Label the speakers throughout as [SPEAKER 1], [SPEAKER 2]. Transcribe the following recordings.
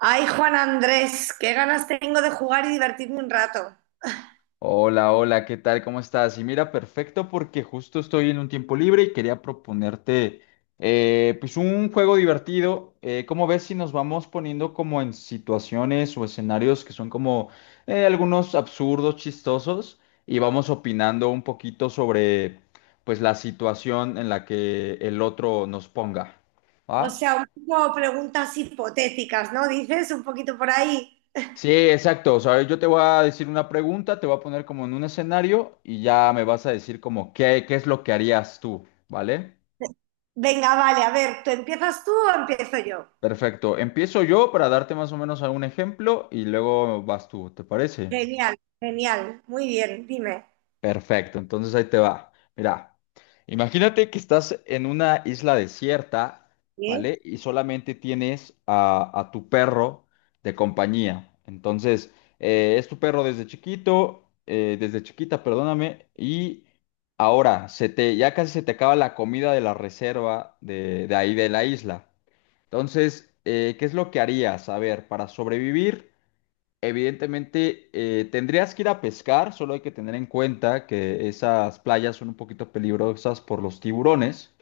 [SPEAKER 1] Ay, Juan Andrés, qué ganas tengo de jugar y divertirme un rato.
[SPEAKER 2] Hola, hola, ¿qué tal? ¿Cómo estás? Y mira, perfecto porque justo estoy en un tiempo libre y quería proponerte pues un juego divertido. ¿Cómo ves si nos vamos poniendo como en situaciones o escenarios que son como algunos absurdos, chistosos y vamos opinando un poquito sobre pues la situación en la que el otro nos ponga?
[SPEAKER 1] O
[SPEAKER 2] ¿Va?
[SPEAKER 1] sea, un poco preguntas hipotéticas, ¿no? Dices un poquito por ahí.
[SPEAKER 2] Sí, exacto. O sea, yo te voy a decir una pregunta, te voy a poner como en un escenario y ya me vas a decir como qué es lo que harías tú, ¿vale?
[SPEAKER 1] Venga, vale, a ver, ¿tú empiezas tú o empiezo yo?
[SPEAKER 2] Perfecto. Empiezo yo para darte más o menos algún ejemplo y luego vas tú, ¿te parece?
[SPEAKER 1] Genial, genial, muy bien, dime.
[SPEAKER 2] Perfecto, entonces ahí te va. Mira, imagínate que estás en una isla desierta,
[SPEAKER 1] ¿Sí?
[SPEAKER 2] ¿vale? Y solamente tienes a tu perro de compañía. Entonces, es tu perro desde chiquito, desde chiquita, perdóname, y ahora ya casi se te acaba la comida de la reserva de ahí de la isla. Entonces, ¿qué es lo que harías? A ver, para sobrevivir. Evidentemente, tendrías que ir a pescar, solo hay que tener en cuenta que esas playas son un poquito peligrosas por los tiburones,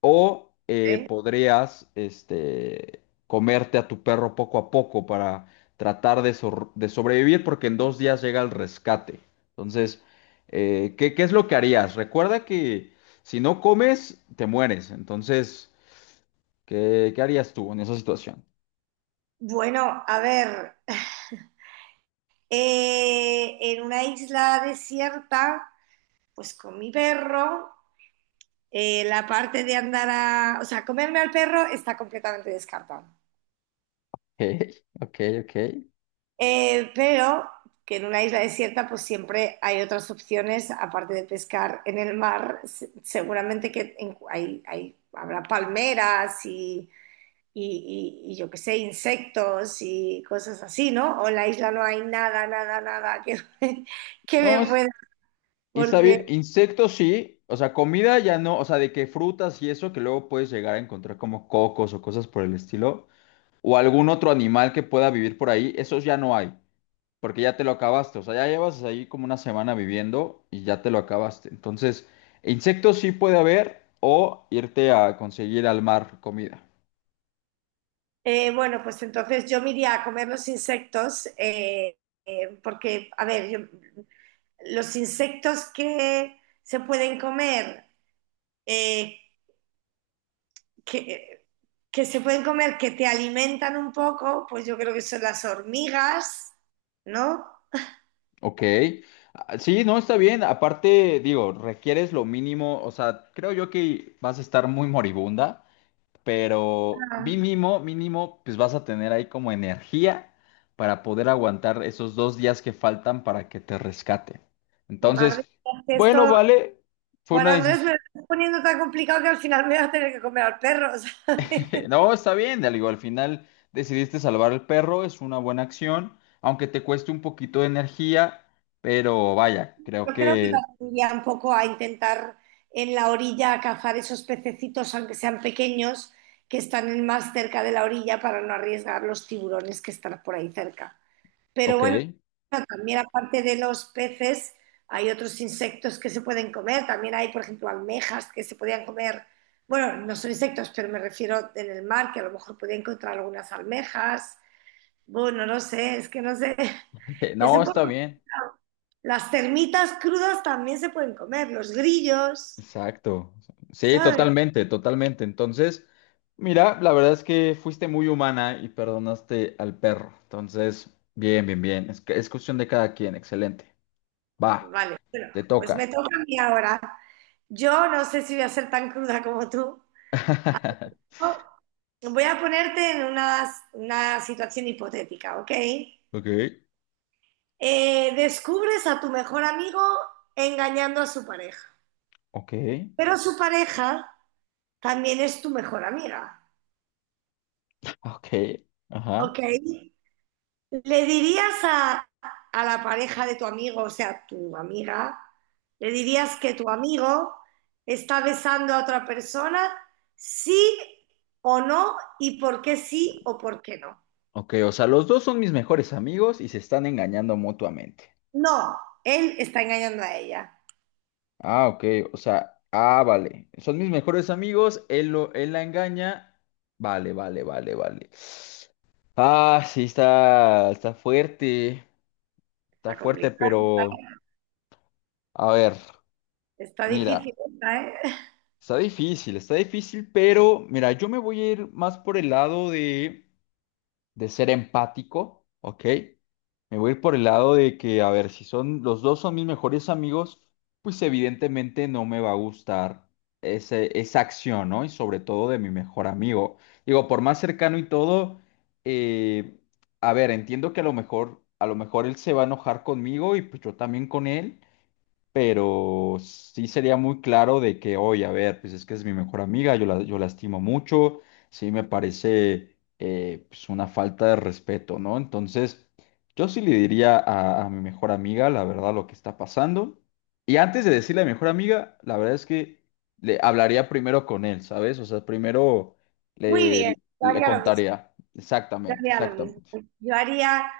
[SPEAKER 2] o
[SPEAKER 1] ¿Sí?
[SPEAKER 2] podrías este, comerte a tu perro poco a poco para tratar de sobrevivir porque en dos días llega el rescate. Entonces, qué es lo que harías? Recuerda que si no comes, te mueres. Entonces, qué harías tú en esa situación?
[SPEAKER 1] Bueno, a ver, en una isla desierta, pues con mi perro, la parte de andar a... O sea, comerme al perro está completamente descartada.
[SPEAKER 2] Ok, ok, ok.
[SPEAKER 1] Pero que en una isla desierta pues siempre hay otras opciones, aparte de pescar en el mar, seguramente que hay, habrá palmeras y, y yo qué sé, insectos y cosas así, ¿no? O en la isla no hay nada, nada, nada que, que
[SPEAKER 2] No,
[SPEAKER 1] me pueda,
[SPEAKER 2] y está
[SPEAKER 1] porque,
[SPEAKER 2] bien, insectos sí, o sea, comida ya no, o sea, de que frutas y eso que luego puedes llegar a encontrar como cocos o cosas por el estilo, o algún otro animal que pueda vivir por ahí, esos ya no hay, porque ya te lo acabaste, o sea, ya llevas ahí como una semana viviendo y ya te lo acabaste. Entonces, insectos sí puede haber, o irte a conseguir al mar comida,
[SPEAKER 1] bueno, pues entonces yo me iría a comer los insectos, porque, a ver, los insectos que se pueden comer, eh, que, que se pueden comer, que te alimentan un poco, pues yo creo que son las hormigas, ¿no?
[SPEAKER 2] ¿ok? Ah, sí, no, está bien, aparte, digo, requieres lo mínimo, o sea, creo yo que vas a estar muy moribunda. Pero
[SPEAKER 1] Ah,
[SPEAKER 2] mínimo, mínimo, pues vas a tener ahí como energía para poder aguantar esos dos días que faltan para que te rescate.
[SPEAKER 1] madre
[SPEAKER 2] Entonces,
[SPEAKER 1] mía, es que
[SPEAKER 2] bueno,
[SPEAKER 1] esto,
[SPEAKER 2] vale, fue
[SPEAKER 1] Juan
[SPEAKER 2] una
[SPEAKER 1] Andrés, me
[SPEAKER 2] decisión.
[SPEAKER 1] lo estás poniendo tan complicado que al final me voy a tener que comer al perro, ¿sabes?
[SPEAKER 2] No, está bien, digo, al final decidiste salvar al perro, es una buena acción, aunque te cueste un poquito de energía, pero vaya, creo
[SPEAKER 1] Yo creo que
[SPEAKER 2] que,
[SPEAKER 1] también iría un poco a intentar en la orilla cazar esos pececitos, aunque sean pequeños, que están más cerca de la orilla para no arriesgar los tiburones que están por ahí cerca. Pero
[SPEAKER 2] ok,
[SPEAKER 1] bueno, también aparte de los peces, hay otros insectos que se pueden comer. También hay, por ejemplo, almejas que se podían comer. Bueno, no son insectos, pero me refiero en el mar, que a lo mejor podía encontrar algunas almejas. Bueno, no sé, es que no sé. Es
[SPEAKER 2] no,
[SPEAKER 1] un poco
[SPEAKER 2] está bien.
[SPEAKER 1] complicado. Las termitas crudas también se pueden comer, los grillos,
[SPEAKER 2] Exacto. Sí,
[SPEAKER 1] ¿sabes?
[SPEAKER 2] totalmente, totalmente. Entonces, mira, la verdad es que fuiste muy humana y perdonaste al perro. Entonces, bien, bien, bien. Es, que- es cuestión de cada quien. Excelente. Va,
[SPEAKER 1] Vale, bueno,
[SPEAKER 2] te
[SPEAKER 1] pues me
[SPEAKER 2] toca.
[SPEAKER 1] toca a mí ahora. Yo no sé si voy a ser tan cruda como tú. Voy a ponerte en una situación hipotética, ¿ok?
[SPEAKER 2] Ok,
[SPEAKER 1] Descubres a tu mejor amigo engañando a su pareja,
[SPEAKER 2] ok,
[SPEAKER 1] pero su pareja también es tu mejor amiga,
[SPEAKER 2] ok, ajá.
[SPEAKER 1] ¿ok? ¿Le dirías a la pareja de tu amigo, o sea, tu amiga, le dirías que tu amigo está besando a otra persona, sí o no, y por qué sí o por qué no?
[SPEAKER 2] Ok, o sea, los dos son mis mejores amigos y se están engañando mutuamente.
[SPEAKER 1] No, él está engañando a ella.
[SPEAKER 2] Ah, ok, o sea, ah, vale. Son mis mejores amigos, él la engaña. Vale, vale, vale, vale. Ah, sí, está
[SPEAKER 1] Está
[SPEAKER 2] fuerte,
[SPEAKER 1] complicado, está,
[SPEAKER 2] pero a ver,
[SPEAKER 1] está difícil
[SPEAKER 2] mira,
[SPEAKER 1] esta, ¿eh?
[SPEAKER 2] está difícil, pero mira, yo me voy a ir más por el lado de ser empático, ¿ok? Me voy a ir por el lado de que, a ver, si son los dos son mis mejores amigos, pues evidentemente no me va a gustar esa acción, ¿no? Y sobre todo de mi mejor amigo. Digo, por más cercano y todo, eh, a ver, entiendo que a lo mejor él se va a enojar conmigo y pues yo también con él, pero sí sería muy claro de que, oye, a ver, pues es que es mi mejor amiga, yo la estimo mucho, sí me parece pues una falta de respeto, ¿no? Entonces, yo sí le diría a mi mejor amiga, la verdad, lo que está pasando. Y antes de decirle a mi mejor amiga, la verdad es que le hablaría primero con él, ¿sabes? O sea,
[SPEAKER 1] Muy
[SPEAKER 2] le,
[SPEAKER 1] bien, yo
[SPEAKER 2] le
[SPEAKER 1] haría lo mismo,
[SPEAKER 2] contaría.
[SPEAKER 1] yo
[SPEAKER 2] Exactamente,
[SPEAKER 1] haría lo mismo.
[SPEAKER 2] exactamente.
[SPEAKER 1] Yo haría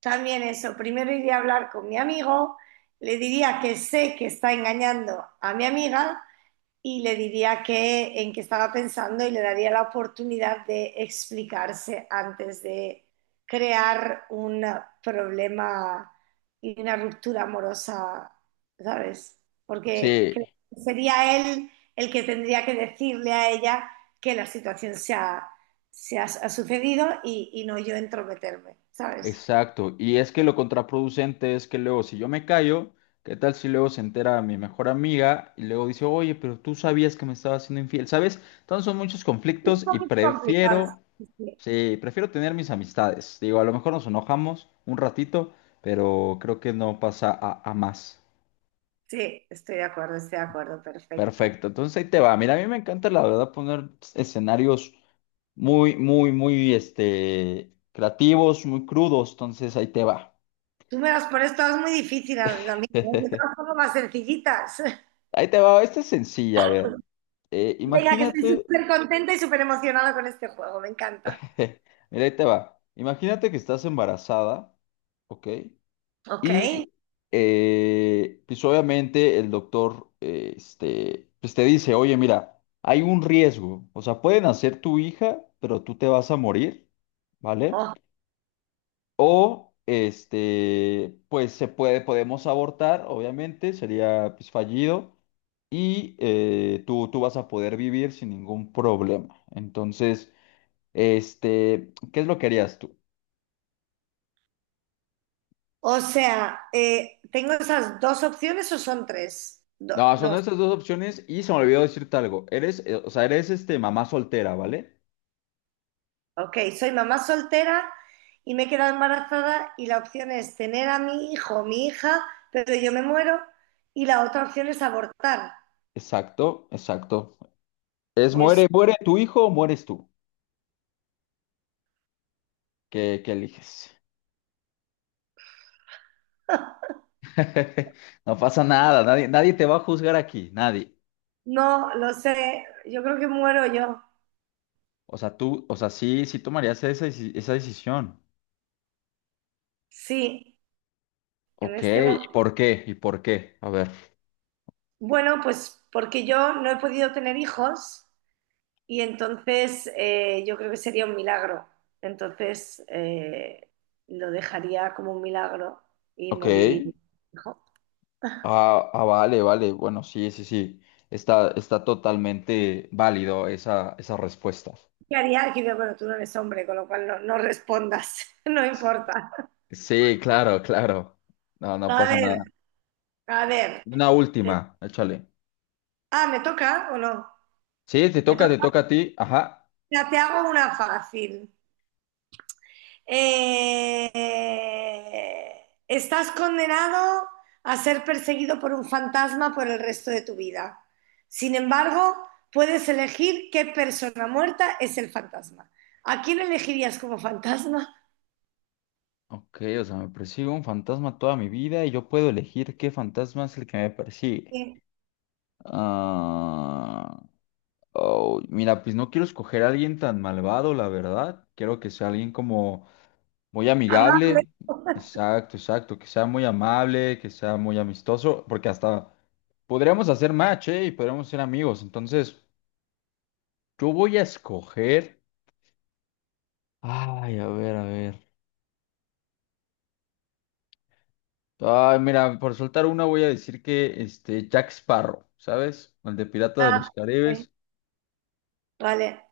[SPEAKER 1] también eso. Primero iría a hablar con mi amigo, le diría que sé que está engañando a mi amiga y le diría que, en qué estaba pensando y le daría la oportunidad de explicarse antes de crear un problema y una ruptura amorosa, ¿sabes? Porque
[SPEAKER 2] Sí.
[SPEAKER 1] creo que sería él el que tendría que decirle a ella que la situación se ha, ha sucedido y no yo entrometerme, ¿sabes?
[SPEAKER 2] Exacto, y es que lo contraproducente es que luego si yo me callo, ¿qué tal si luego se entera mi mejor amiga y luego dice, oye, pero tú sabías que me estaba haciendo infiel, ¿sabes? Entonces son muchos
[SPEAKER 1] Es un
[SPEAKER 2] conflictos y
[SPEAKER 1] poquito complicado.
[SPEAKER 2] prefiero,
[SPEAKER 1] Sí,
[SPEAKER 2] sí, prefiero tener mis amistades. Digo, a lo mejor nos enojamos un ratito, pero creo que no pasa a más.
[SPEAKER 1] sí, estoy de acuerdo, perfecto.
[SPEAKER 2] Perfecto, entonces ahí te va. Mira, a mí me encanta la verdad poner escenarios muy, muy, muy, este, creativos, muy crudos, entonces ahí te va.
[SPEAKER 1] Tú me las pones todas muy difíciles, amigo. Yo te las pongo más sencillitas.
[SPEAKER 2] Ahí te va, esta es sencilla, a ver. Eh,
[SPEAKER 1] Venga, que estoy
[SPEAKER 2] imagínate,
[SPEAKER 1] súper contenta y súper emocionada con este juego. Me encanta.
[SPEAKER 2] mira, ahí te va. Imagínate que estás embarazada, ¿ok?
[SPEAKER 1] Ok.
[SPEAKER 2] Y pues obviamente el doctor pues te dice, oye, mira, hay un riesgo, o sea, pueden hacer tu hija, pero tú te vas a morir, ¿vale?
[SPEAKER 1] Oh.
[SPEAKER 2] O este, podemos abortar, obviamente, sería pues, fallido y tú vas a poder vivir sin ningún problema. Entonces, este, ¿qué es lo que harías tú?
[SPEAKER 1] O sea, ¿tengo esas dos opciones o son tres?
[SPEAKER 2] No, son
[SPEAKER 1] Dos.
[SPEAKER 2] esas dos opciones y se me olvidó decirte algo. Eres, o sea, eres este mamá soltera, ¿vale?
[SPEAKER 1] Ok, soy mamá soltera y me he quedado embarazada y la opción es tener a mi hijo o mi hija, pero yo me muero y la otra opción es abortar.
[SPEAKER 2] Exacto, exacto. Es
[SPEAKER 1] Pues
[SPEAKER 2] muere tu hijo o mueres tú. Qué eliges? No pasa nada, nadie te va a juzgar aquí, nadie.
[SPEAKER 1] no, lo sé, yo creo que muero yo.
[SPEAKER 2] O sea, tú, o sea, sí, sí tomarías esa decisión.
[SPEAKER 1] Sí, en
[SPEAKER 2] Ok,
[SPEAKER 1] este
[SPEAKER 2] ¿y
[SPEAKER 1] momento.
[SPEAKER 2] por qué? ¿Y por qué? A ver.
[SPEAKER 1] Bueno, pues porque yo no he podido tener hijos y entonces yo creo que sería un milagro. Entonces lo dejaría como un milagro y
[SPEAKER 2] Ok.
[SPEAKER 1] moriría. Hijo.
[SPEAKER 2] Ah, ah, vale, vale. Bueno, sí, sí, sí. Está, está totalmente válido esa respuesta.
[SPEAKER 1] ¿Qué haría? Aquí veo, bueno, tú no eres hombre, con lo cual no, no respondas, no importa.
[SPEAKER 2] Sí, claro, claro. No, no
[SPEAKER 1] A
[SPEAKER 2] pasa
[SPEAKER 1] ver,
[SPEAKER 2] nada.
[SPEAKER 1] a ver.
[SPEAKER 2] Una última, échale.
[SPEAKER 1] Ah, ¿me toca o no?
[SPEAKER 2] Sí,
[SPEAKER 1] Me
[SPEAKER 2] te
[SPEAKER 1] toca.
[SPEAKER 2] toca a ti. Ajá.
[SPEAKER 1] Mira, te hago una fácil. eh, Estás condenado a ser perseguido por un fantasma por el resto de tu vida. Sin embargo, puedes elegir qué persona muerta es el fantasma. ¿A quién elegirías como fantasma?
[SPEAKER 2] Ok, o sea, me persigue un fantasma toda mi vida y yo puedo elegir qué fantasma es el que me persigue.
[SPEAKER 1] Sí.
[SPEAKER 2] Ah, oh, mira, pues no quiero escoger a alguien tan malvado, la verdad. Quiero que sea alguien como muy
[SPEAKER 1] Amable.
[SPEAKER 2] amigable. Exacto, exacto. Que sea muy amable, que sea muy amistoso, porque hasta podríamos hacer match, ¿eh? Y podríamos ser amigos. Entonces, yo voy a escoger. Ay, a ver, a ver. Ay, mira, por soltar una voy a decir que este Jack Sparrow, ¿sabes? El de Pirata de
[SPEAKER 1] Ah,
[SPEAKER 2] los
[SPEAKER 1] sí.
[SPEAKER 2] Caribes.
[SPEAKER 1] Vale,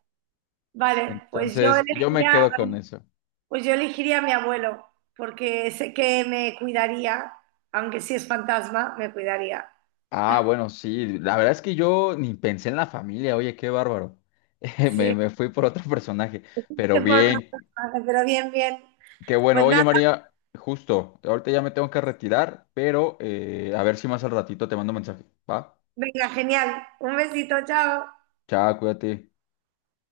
[SPEAKER 1] vale.
[SPEAKER 2] Entonces, yo me quedo con eso.
[SPEAKER 1] Pues yo elegiría a mi abuelo, porque sé que me cuidaría, aunque si es fantasma, me cuidaría.
[SPEAKER 2] Ah, bueno, sí, la verdad es que yo ni pensé en la familia, oye, qué bárbaro.
[SPEAKER 1] Sí.
[SPEAKER 2] Me fui por otro personaje,
[SPEAKER 1] Te
[SPEAKER 2] pero
[SPEAKER 1] puedo
[SPEAKER 2] bien,
[SPEAKER 1] contar, pero bien, bien.
[SPEAKER 2] qué bueno.
[SPEAKER 1] Pues
[SPEAKER 2] Oye,
[SPEAKER 1] nada,
[SPEAKER 2] María, justo, ahorita ya me tengo que retirar, pero a ver si más al ratito te mando mensaje, ¿va?
[SPEAKER 1] venga, genial. Un besito, chao.
[SPEAKER 2] Chao, cuídate.